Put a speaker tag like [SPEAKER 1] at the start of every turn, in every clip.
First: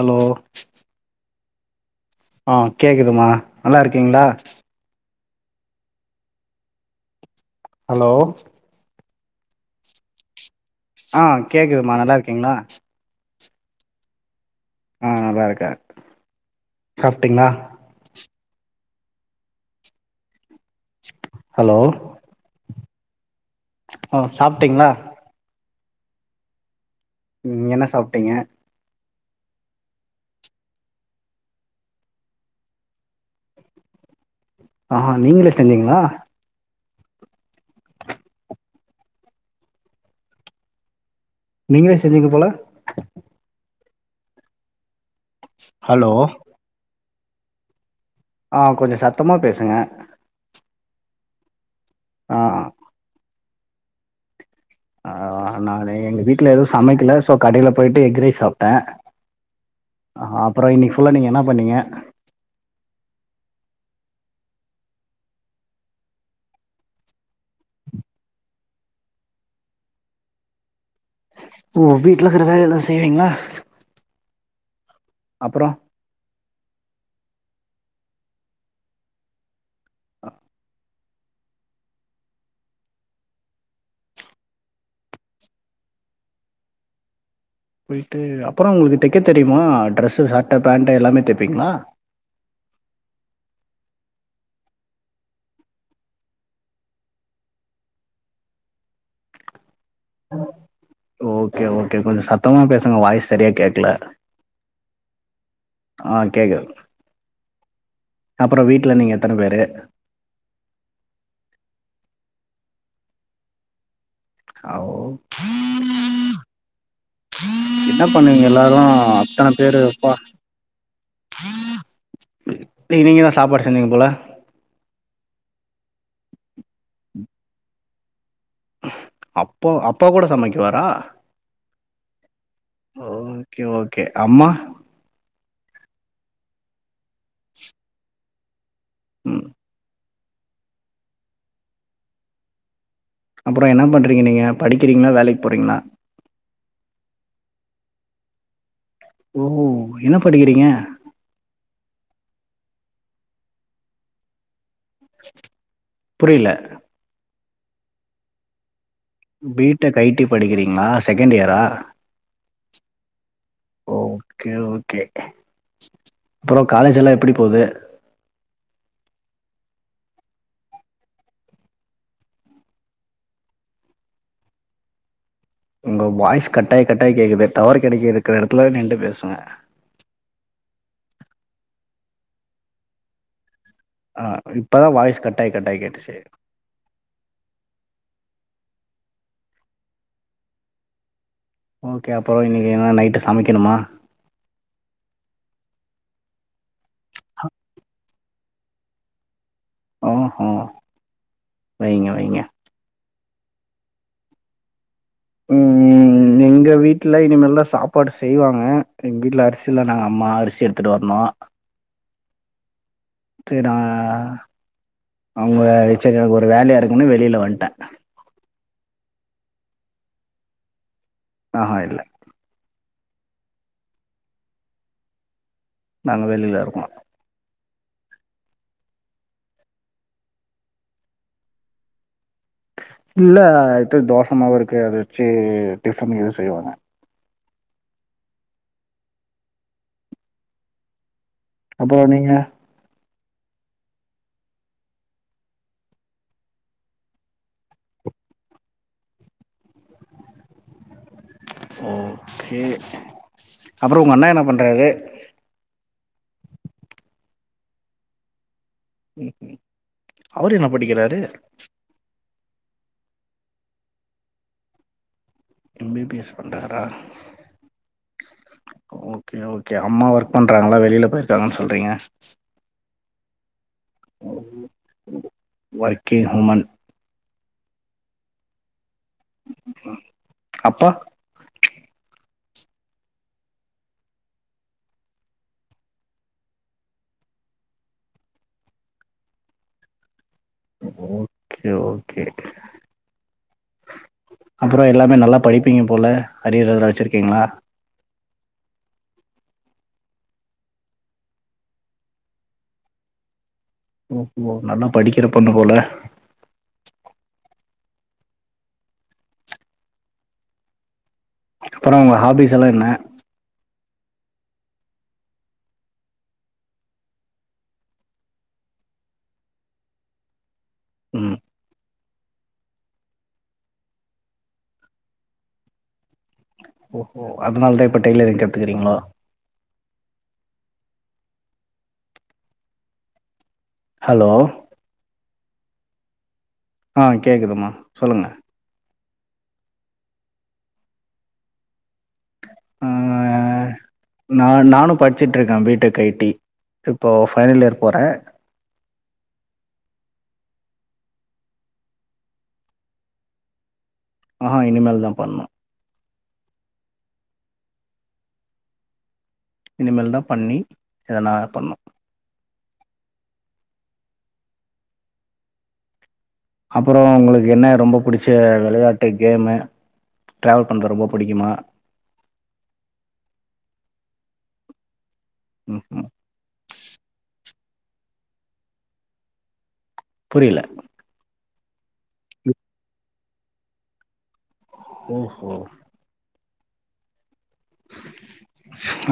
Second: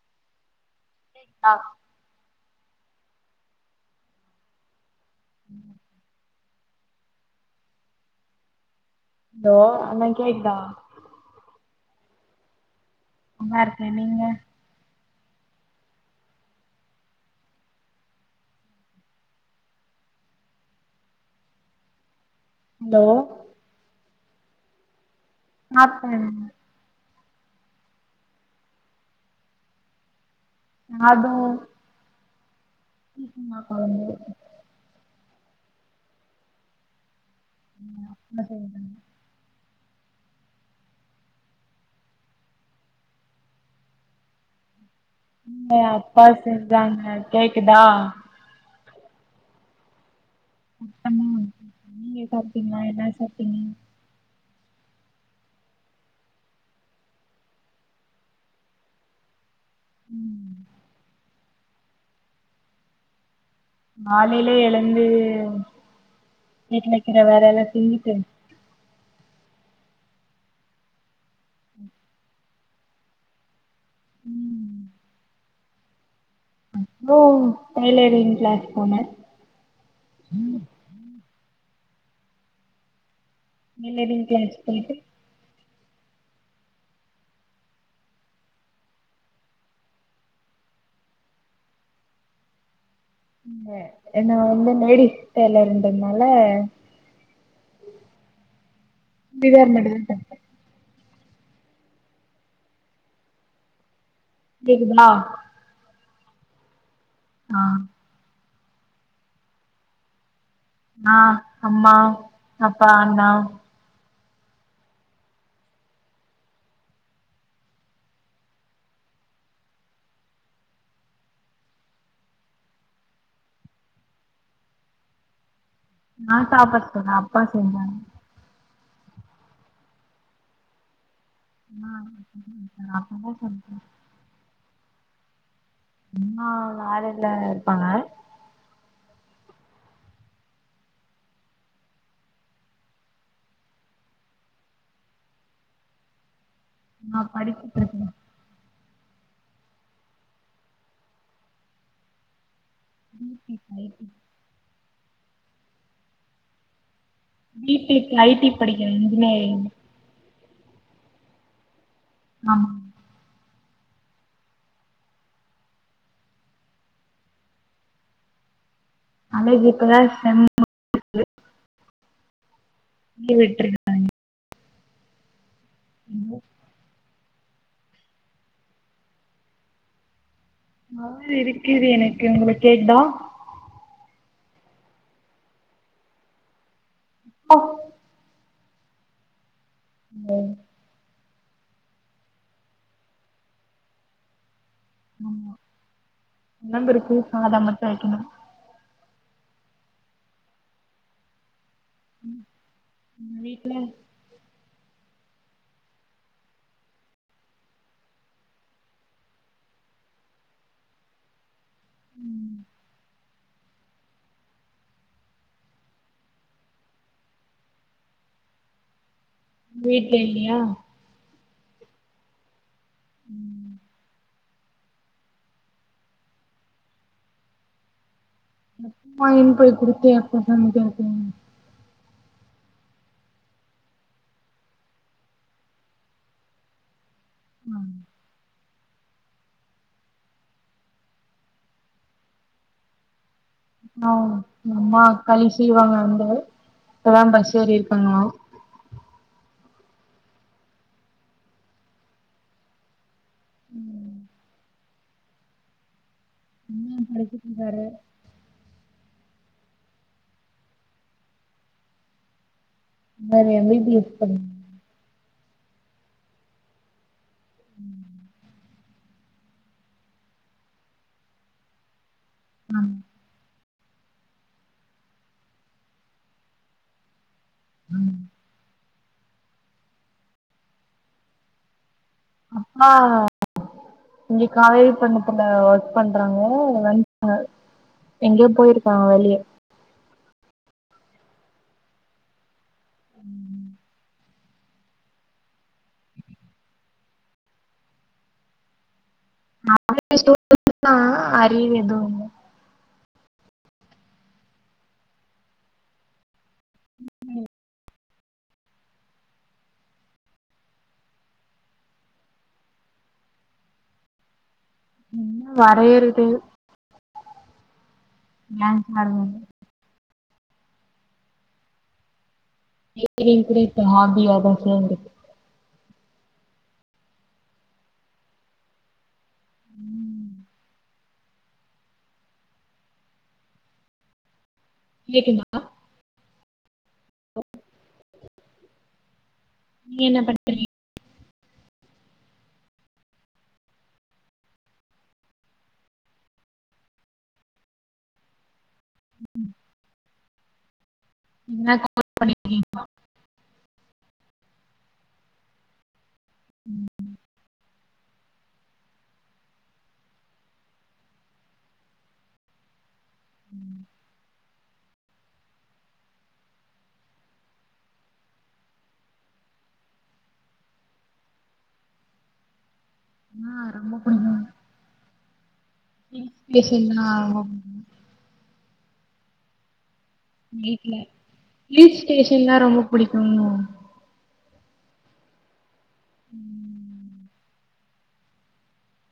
[SPEAKER 1] Allow
[SPEAKER 2] ஆ
[SPEAKER 1] ஆ கேக்குதுமா நல்லா இருக்கீங்களா
[SPEAKER 2] ம்
[SPEAKER 1] அலோ
[SPEAKER 2] அலோ அண்ணா கேக்குதா
[SPEAKER 1] ஆ கேக்குதுமா நல்லா இருக்கீங்களா
[SPEAKER 2] நல்லா இருக்க நீங்க
[SPEAKER 1] நா நல்லா இருக்க சாப்டிங்களா ஹலோ
[SPEAKER 2] அலோ
[SPEAKER 1] ஓ சாப்டீங்களா
[SPEAKER 2] அப்ப என்ன
[SPEAKER 1] ம் என்ன சாப்டீங்க
[SPEAKER 2] அது [unintelligible]
[SPEAKER 1] ஆ நீங்களே செஞ்சீங்களா
[SPEAKER 2] ம் நாந்தா செஞ்ச
[SPEAKER 1] நீங்களே செஞ்சீங்க போல
[SPEAKER 2] இல்ல
[SPEAKER 1] ஹலோ
[SPEAKER 2] அப்பா செஞ்சாங்க கேக்குதா
[SPEAKER 1] ஆ கொஞ்சோ சத்தமா பேசுங்க
[SPEAKER 2] [unintelligible] நீங்க
[SPEAKER 1] ஆ
[SPEAKER 2] சாப்டீங்களா என்ன சாப் டீங்க
[SPEAKER 1] ஆ நானு எங்க வீட்ல எது சமைக்கல சோ கடைல போயிட்டு எக் ரைஸ் சாப்ட அ
[SPEAKER 2] ம்
[SPEAKER 1] அப்புறோ இன்னிக்கு ஃபுல்லா நீங்க என்னப் பண்ணீங்க
[SPEAKER 2] நாலையிலே எழுந்து வீட்டுல இருக்கிற வேல எல்லா செஞ்சிட்டு
[SPEAKER 1] ஓ வீட்டுல இருக்கற வேல எல்லா செய்வீங்களா
[SPEAKER 2] ம்
[SPEAKER 1] அப்புறோ
[SPEAKER 2] ப்புறோ டைலரிங்க கிளாஸ் போனே
[SPEAKER 1] ஆ
[SPEAKER 2] தைலரிங் கிளாஸ் போய்ட்டு
[SPEAKER 1] போய்ட்டு அப்புறோ உங்களுக்கு தைக்க தெரியுமா ட்ரெஸ்ஸு சட்ட பேண்ட் எல்லாமே தப்பீங்களா
[SPEAKER 2] என்ன வந்து லேடீஸ் தைலரிங்னால
[SPEAKER 1] ஓகே ஓகே கொஞ்சோ சத்தமா பேசுங்க வாய்ஸ் சரியா கேக்கல
[SPEAKER 2] கேக்குதா
[SPEAKER 1] ஆ கேக்கு
[SPEAKER 2] ஆ
[SPEAKER 1] அப்புறோ வீட்டுல நீங்க எத்தன பேரு
[SPEAKER 2] நா அம்மா அப்பா அண்ணா
[SPEAKER 1] என்ன பண்ணுவிங்க எல்லாரு அத்தன பேருப்பா நீ நீங்கதா சாப்பாடு செஞ்சிங்க போல
[SPEAKER 2] நா சாப்பிட சொன்ன அப்பா செஞ்சாங்க
[SPEAKER 1] அப்போ அப்பா கூட சமைக்குவாரா ஓகே ஓகே அம்மா
[SPEAKER 2] [unintelligible] அம்மா வேலைல இருப்பாங்க
[SPEAKER 1] ம் அப்புறோ என்ன பண்றீங்க நீங்க படிக்கிறீங்களா வேலைக்கு போறீங்களா
[SPEAKER 2] நா படிச்சிட்டு இருக்கே
[SPEAKER 1] ஓ என்ன படிக்கிறீங்க
[SPEAKER 2] [unintelligible]
[SPEAKER 1] புரியல
[SPEAKER 2] பிபிப் ஐடி படிக் [unintelligible]
[SPEAKER 1] பிடெக் ஐடி படிக்கிறீங்களா செகண்ட் இயரா
[SPEAKER 2] ஆமா
[SPEAKER 1] ஓகே ஓகே அப்புறோ காலேஜ் எல்லா எப்பிடி போகுது
[SPEAKER 2] காலேஜ் இப்பதா செம் முடிஞ்சது லீவ் விட்டுகங்கா
[SPEAKER 1] உங்க வாய்ஸ் கட்டாய் கட் ட்டாய் கேக்குது டவர் கெடைக்க இருக்கிற இடத்துல நின்டு பேசுவங்க
[SPEAKER 2] மா இருக்குது எனக்கு உங்களுக் கேக்குதா
[SPEAKER 1] ஆ இப்பதா வாய்ஸ் கட்டாய் கட்டாய் கேட்டுச்சி
[SPEAKER 2] அ ம்
[SPEAKER 1] ஓகே அப்பு இன்னிக்கு என்ன நைட்டு சமைக்கணுமா
[SPEAKER 2] கொழம்பு இருக்கு சாதம் மட்டு வைக்கணு
[SPEAKER 1] ஓ ஹோ வைங்க வைங்க
[SPEAKER 2] வீட்ல
[SPEAKER 1] ம் ம் எங்க வீட்ல இனிமேல்தா சாப்பாடு செய்வாங்க எங்க வீட்ல அரிசி இல்ல நாங்க அம்மா அரிசி எடுத்துட்டு வரணு சரி நா அவங்க சேரி எனக்கு ஒரு வேலையா இருக்குன்னு வெளில வன்ட்டே
[SPEAKER 2] வீட்ல இல்லயா
[SPEAKER 1] ஆஹா இல்ல
[SPEAKER 2] ம்
[SPEAKER 1] நாங்க வெளில இருக்கோ
[SPEAKER 2] [unintelligible] இனிப்பு குடுத்து [unintelligible]
[SPEAKER 1] இல்ல இது தோசமாவு இருக்கு அத வச்சு டிஃபன் எது செய்வாங்க அப்புறோ நீங்க
[SPEAKER 2] நா எங்க அம்மா களி செய்வாங்க வந்து இப்பதா பஸ் ஏறிருக்காங்களா
[SPEAKER 1] ஓகே அப்புறோ உங்க அண்ண என்ன பண்றாரு
[SPEAKER 2] படிச்சுட்ருந்தாரு
[SPEAKER 1] ம் ம் அவரு என்ன படிக்கிறாரு
[SPEAKER 2] இந்த மாரி எம் பி பி எஸ் படிக்கிறாரு
[SPEAKER 1] எம் பி பி எஸ் பண்றாரா ஓகே ஓகே அம்மா ஒர்க் பண்றாங்களா வெளில போயிருக்காங்கன்னு சொல்றீங்க ஓ ஒ ஒர்க்கிங் ஹுமன் அப்பா
[SPEAKER 2] அப்பா இங்க காவேரி பட்னத்துல ஒர்க் பண்றாங்க [inaudible] எங்கயோ போயிருக்காங்க வெளிய
[SPEAKER 1] ஓகே ஓகே அப்புறோ எல்லாமே நல்லா படிப்பீங்க போல அரியர் எதனா வச்சிருக்கீங்களா
[SPEAKER 2] நா [inaudible] அரியர் எதுவு இல்ல
[SPEAKER 1] ஓ ஹோ நல்லா படிக்கிற பொண்ணு போல அப்புறோ உங்க ஹாபிஸ் எல்லா என்ன
[SPEAKER 2] என்ன வரையறது [unintelligible]
[SPEAKER 1] ம்
[SPEAKER 2] டெய்லரிங் கூட இப்ப ஹாபியாதா சேந்திருக்கே
[SPEAKER 1] ஓஹோ அதனாலதா இப்ப டெய்லரிங் கத்துக்கிறீங்களா ஹலோ
[SPEAKER 2] கேக்குதுங்ளா
[SPEAKER 1] ஆ கேக்குதுமா சொல்லுங்க
[SPEAKER 2] நீ என்ன பண்றீ
[SPEAKER 1] ஆ நா நானு படிச்சுட்ருக்கே பி டெக் ஐ டி இப்போ ஃபைனல் இயர் போறே
[SPEAKER 2] ம் ம் நீங்க [inaudible] பண்ணிருக்கீங்ளா
[SPEAKER 1] ஆஹா இனிமேல்தா பண்ணணு
[SPEAKER 2] ம் ம்
[SPEAKER 1] இனிமேல்தா பண்ணி எதனா பண்ணணு
[SPEAKER 2] ம்
[SPEAKER 1] அப்புறோ உங்களுக்கு என்ன ரொம்ப புடிச்ச விளையாட்டு கேமு டிராவல் பண்றது ரொம்ப புடிக்குமா
[SPEAKER 2] ஆ ரொம்ப புடிக்கு
[SPEAKER 1] ம்ஹும்.
[SPEAKER 2] ஹில் பிளேஸுன்னா ரொம்
[SPEAKER 1] புரியல
[SPEAKER 2] வீட்ல ஹில் ஸ்டேஷன்லா ரொம்ப புடிக்குங்ளா உங்
[SPEAKER 1] ஓஹோ
[SPEAKER 2] ம்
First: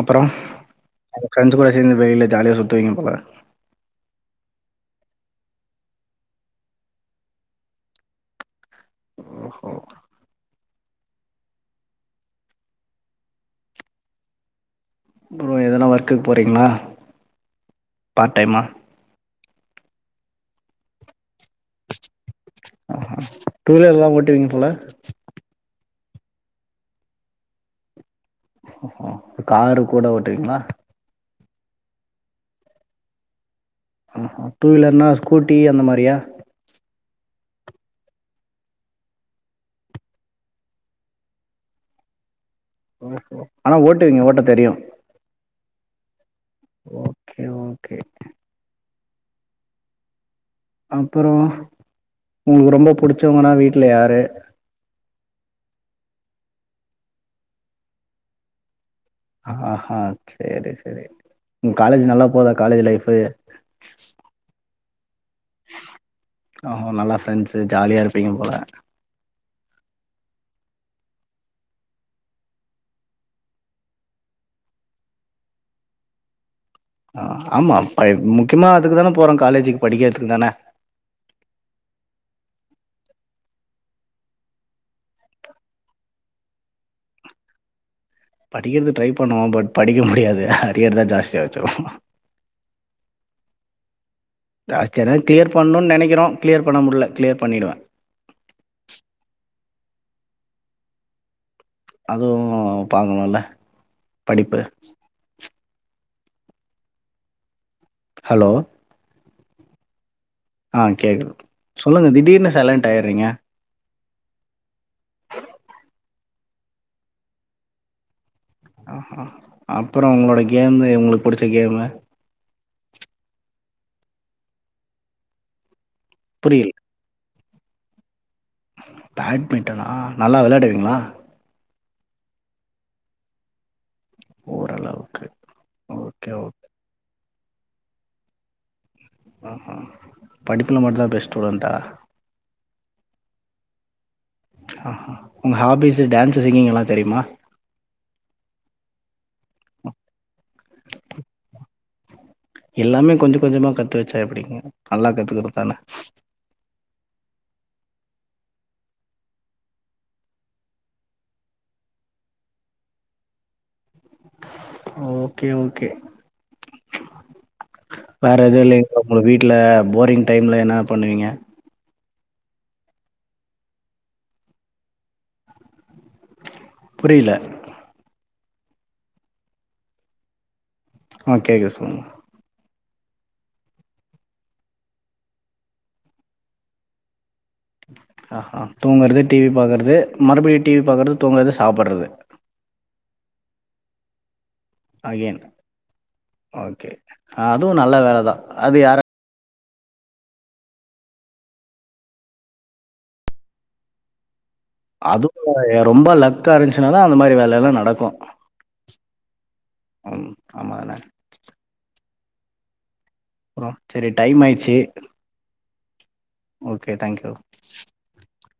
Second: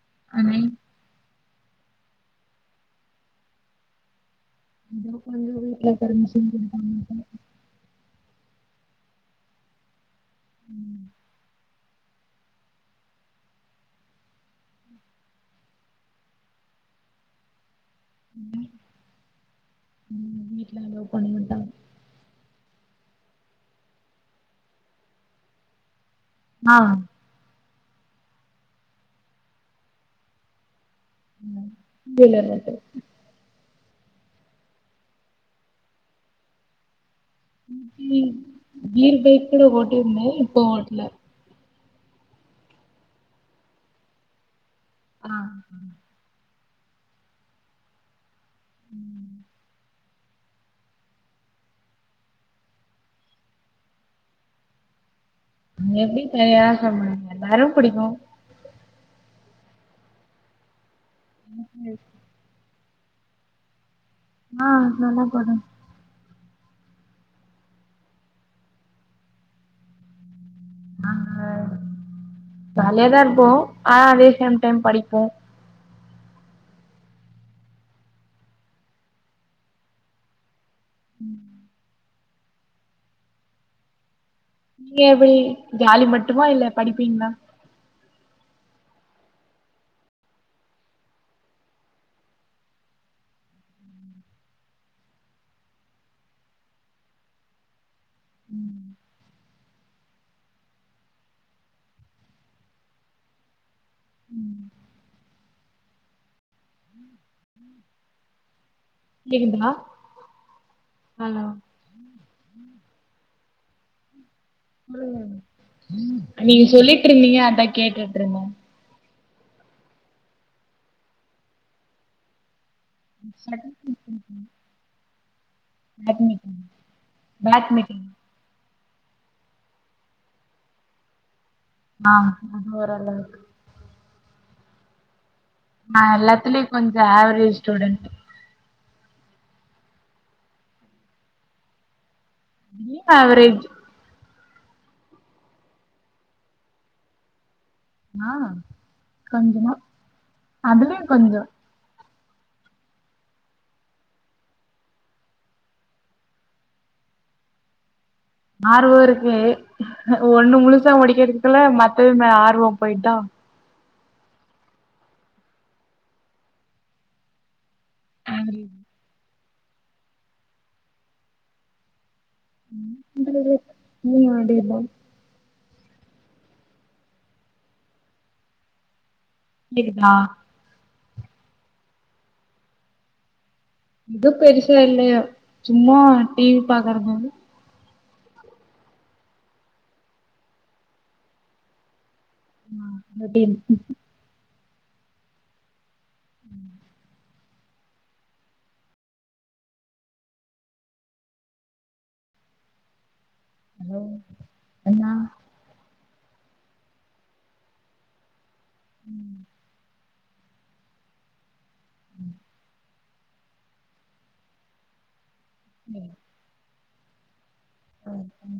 [SPEAKER 1] அப்பறோ
[SPEAKER 2] ஆனா
[SPEAKER 1] [unintelligible] வெயிலு ஜாலியா சுத்து வீங்க போல
[SPEAKER 2] [inaudible] வீட்ல பர்மிசன் குடுப்பாங்க போல
[SPEAKER 1] ஓஹோ அப்புறோ எதனா ஒர்க்குக்கு போறீங்களா பார் டைமா
[SPEAKER 2] ஆமா வீட்ல லவ் அளோ பண்ண மாட்டாங்க
[SPEAKER 1] ஆஹகடூ வீலர் எல்லா ஓட்டுவீங்க போல
[SPEAKER 2] ஆ
[SPEAKER 1] காரு கூட ஓட்டுவிங்களா
[SPEAKER 2] ஆமா இல்ல இல்ல [inaudible]
[SPEAKER 1] ஆஹா டூவீலர்னா ஸ்கூட்டி அந்த மாரியா
[SPEAKER 2] ம் கீ கீர்பைக்கூட ஓட்டிருந்த இப்போ ஓட்ல
[SPEAKER 1] ஓஹோ ஆனா ஓட்டுவீங்க ஓட்ட தெரியு
[SPEAKER 2] ஆமாங்க
[SPEAKER 1] ஓகே ஓகே அப்புறோ உங்களுக்கு ரொம்ப புடுச்சவங்கன்னா வீட்ல யாரு
[SPEAKER 2] எப்டி தனியா சொல்ல முடியு எல்லாரு புடிக்கு
[SPEAKER 1] ஆஹா சேரி சேரி உங் காலேஜ் நல்லா போதா காலேஜ் லைப் போய
[SPEAKER 2] ஆ நல்லாப் போதுங்
[SPEAKER 1] ஓஹோ நல்லா ஃப்ரெண்ட்ஸு ஜாலியா இருப்பீங்க போல
[SPEAKER 2] ஆமா ஜாலியாதா இருப்போ ஆனா அதே சேம் டைம் படிப்போ
[SPEAKER 1] ஆ ஆம்மா பிரைம் முக்கியமா அதுக்கு தான போறோ காலேஜுக்கு படிக்குறதுக்கு தான
[SPEAKER 2] ம் நீங்க எப்டி ஜாலி மட்டுமா இல்ல படிப்பீங்களா
[SPEAKER 1] படிக்கிறது ட்ரை பண்ணுவோ பட் படிக்க முடியாது அறியற்தா ஜாஸ்தியா வெச்சுருவோ ஆ கரர் கிளியர் பண்ணுன் நெனைக்கிறோ கிளியர் பண்ண முடில கிளியர் பண்ணிடுவ அதுவு பாக்கணுல்ல படிப்பு
[SPEAKER 2] ம்
[SPEAKER 1] ஹலோ
[SPEAKER 2] கேக்குதுண்ணா
[SPEAKER 1] ஆ கேக்குது சொல்லுங்க திடீர்னு சைலன்ட் ஆயிறீங்க
[SPEAKER 2] உம் உம் நீங்க சொல்லிட்டு இருந்தீங்க அதா கேட்டுட்டு இருந்தே
[SPEAKER 1] ஹ அப்றோ உங்களோட கேமு உங்களுக்கு புடிச்ச கேமு
[SPEAKER 2] ச [unintelligible] அட்னி
[SPEAKER 1] புரியல
[SPEAKER 2] பேட்மிட்டன்
[SPEAKER 1] பேட்மிட்டனா நல்லா வெளயாடுவீங்ளா
[SPEAKER 2] ஆ ஓரளவுக்கு
[SPEAKER 1] ஓரளவுக்கு
[SPEAKER 2] நா
[SPEAKER 1] ஓகே ஓகே
[SPEAKER 2] எல்லாத்துலேயு கொஞ்சோ ஆ ஆவ்ரேஜ் ஸ்டூடெண்ட்
[SPEAKER 1] ஆ படிப்புல மட்டுந் தா பெஸ்ட் ஸ்டூடெண்ட்டா
[SPEAKER 2] எல்லா ஆவ்ரேஜ்
[SPEAKER 1] ஆ உங்க ஹாபிஸ் டான்ஸ் சிங்கிங் எல்லா தெரியுமா
[SPEAKER 2] ஆ கொஞ்சமா அதுலயு கொஞ்சோ
[SPEAKER 1] எல்லாமே கொஞ்சோ கொஞ்சமா கத்து வச்சா எப்டிங்க நல்லா கத்துக்கறது தான
[SPEAKER 2] ஆர்வோ இருக்கு ஒன்னு முழுசா முடிக்குறதுக்குல மத்ததுல ஆர்வோ போயிடுதா
[SPEAKER 1] ஓகே ஓகே வேற எதுவு இல்லைங்ளா தோழி வீட்ல போரிங் டைம்ல என்னா பண்ணுவீங்க
[SPEAKER 2] என்ன பண்றது புள்ளைங்க மடியில
[SPEAKER 1] புரியல
[SPEAKER 2] புரியுதுங்ளா
[SPEAKER 1] ஓ கேக்குது சொல்லுங்க
[SPEAKER 2] எதுவு பெருசா இல்லயா சும்மா டிவி பாக்குற போது
[SPEAKER 1] ஆ ஆ தூங்குறது டிவி பாக்குறது மறுபடியு டிவி பாக்குறது தூங்குறது சாப்டுறது
[SPEAKER 2] ஆ ரொட்டின்
[SPEAKER 1] அகேன் ஓகே அதுவு நல்ல வேலதா அது யாராலு
[SPEAKER 2] உம்
[SPEAKER 1] அதுவா ஏறல ரொம்ப லக்கா இருந்துச்சுனாதா அந்த மாரி வேலஎல்லா நடக்கு
[SPEAKER 2] உம்
[SPEAKER 1] ம் ஆமா தானே
[SPEAKER 2] உம்
[SPEAKER 1] சரி டைம் ஆயிடுச்சு
[SPEAKER 2] உம்
[SPEAKER 1] ஓகே தேங்க் யூ
[SPEAKER 2] ம் ம்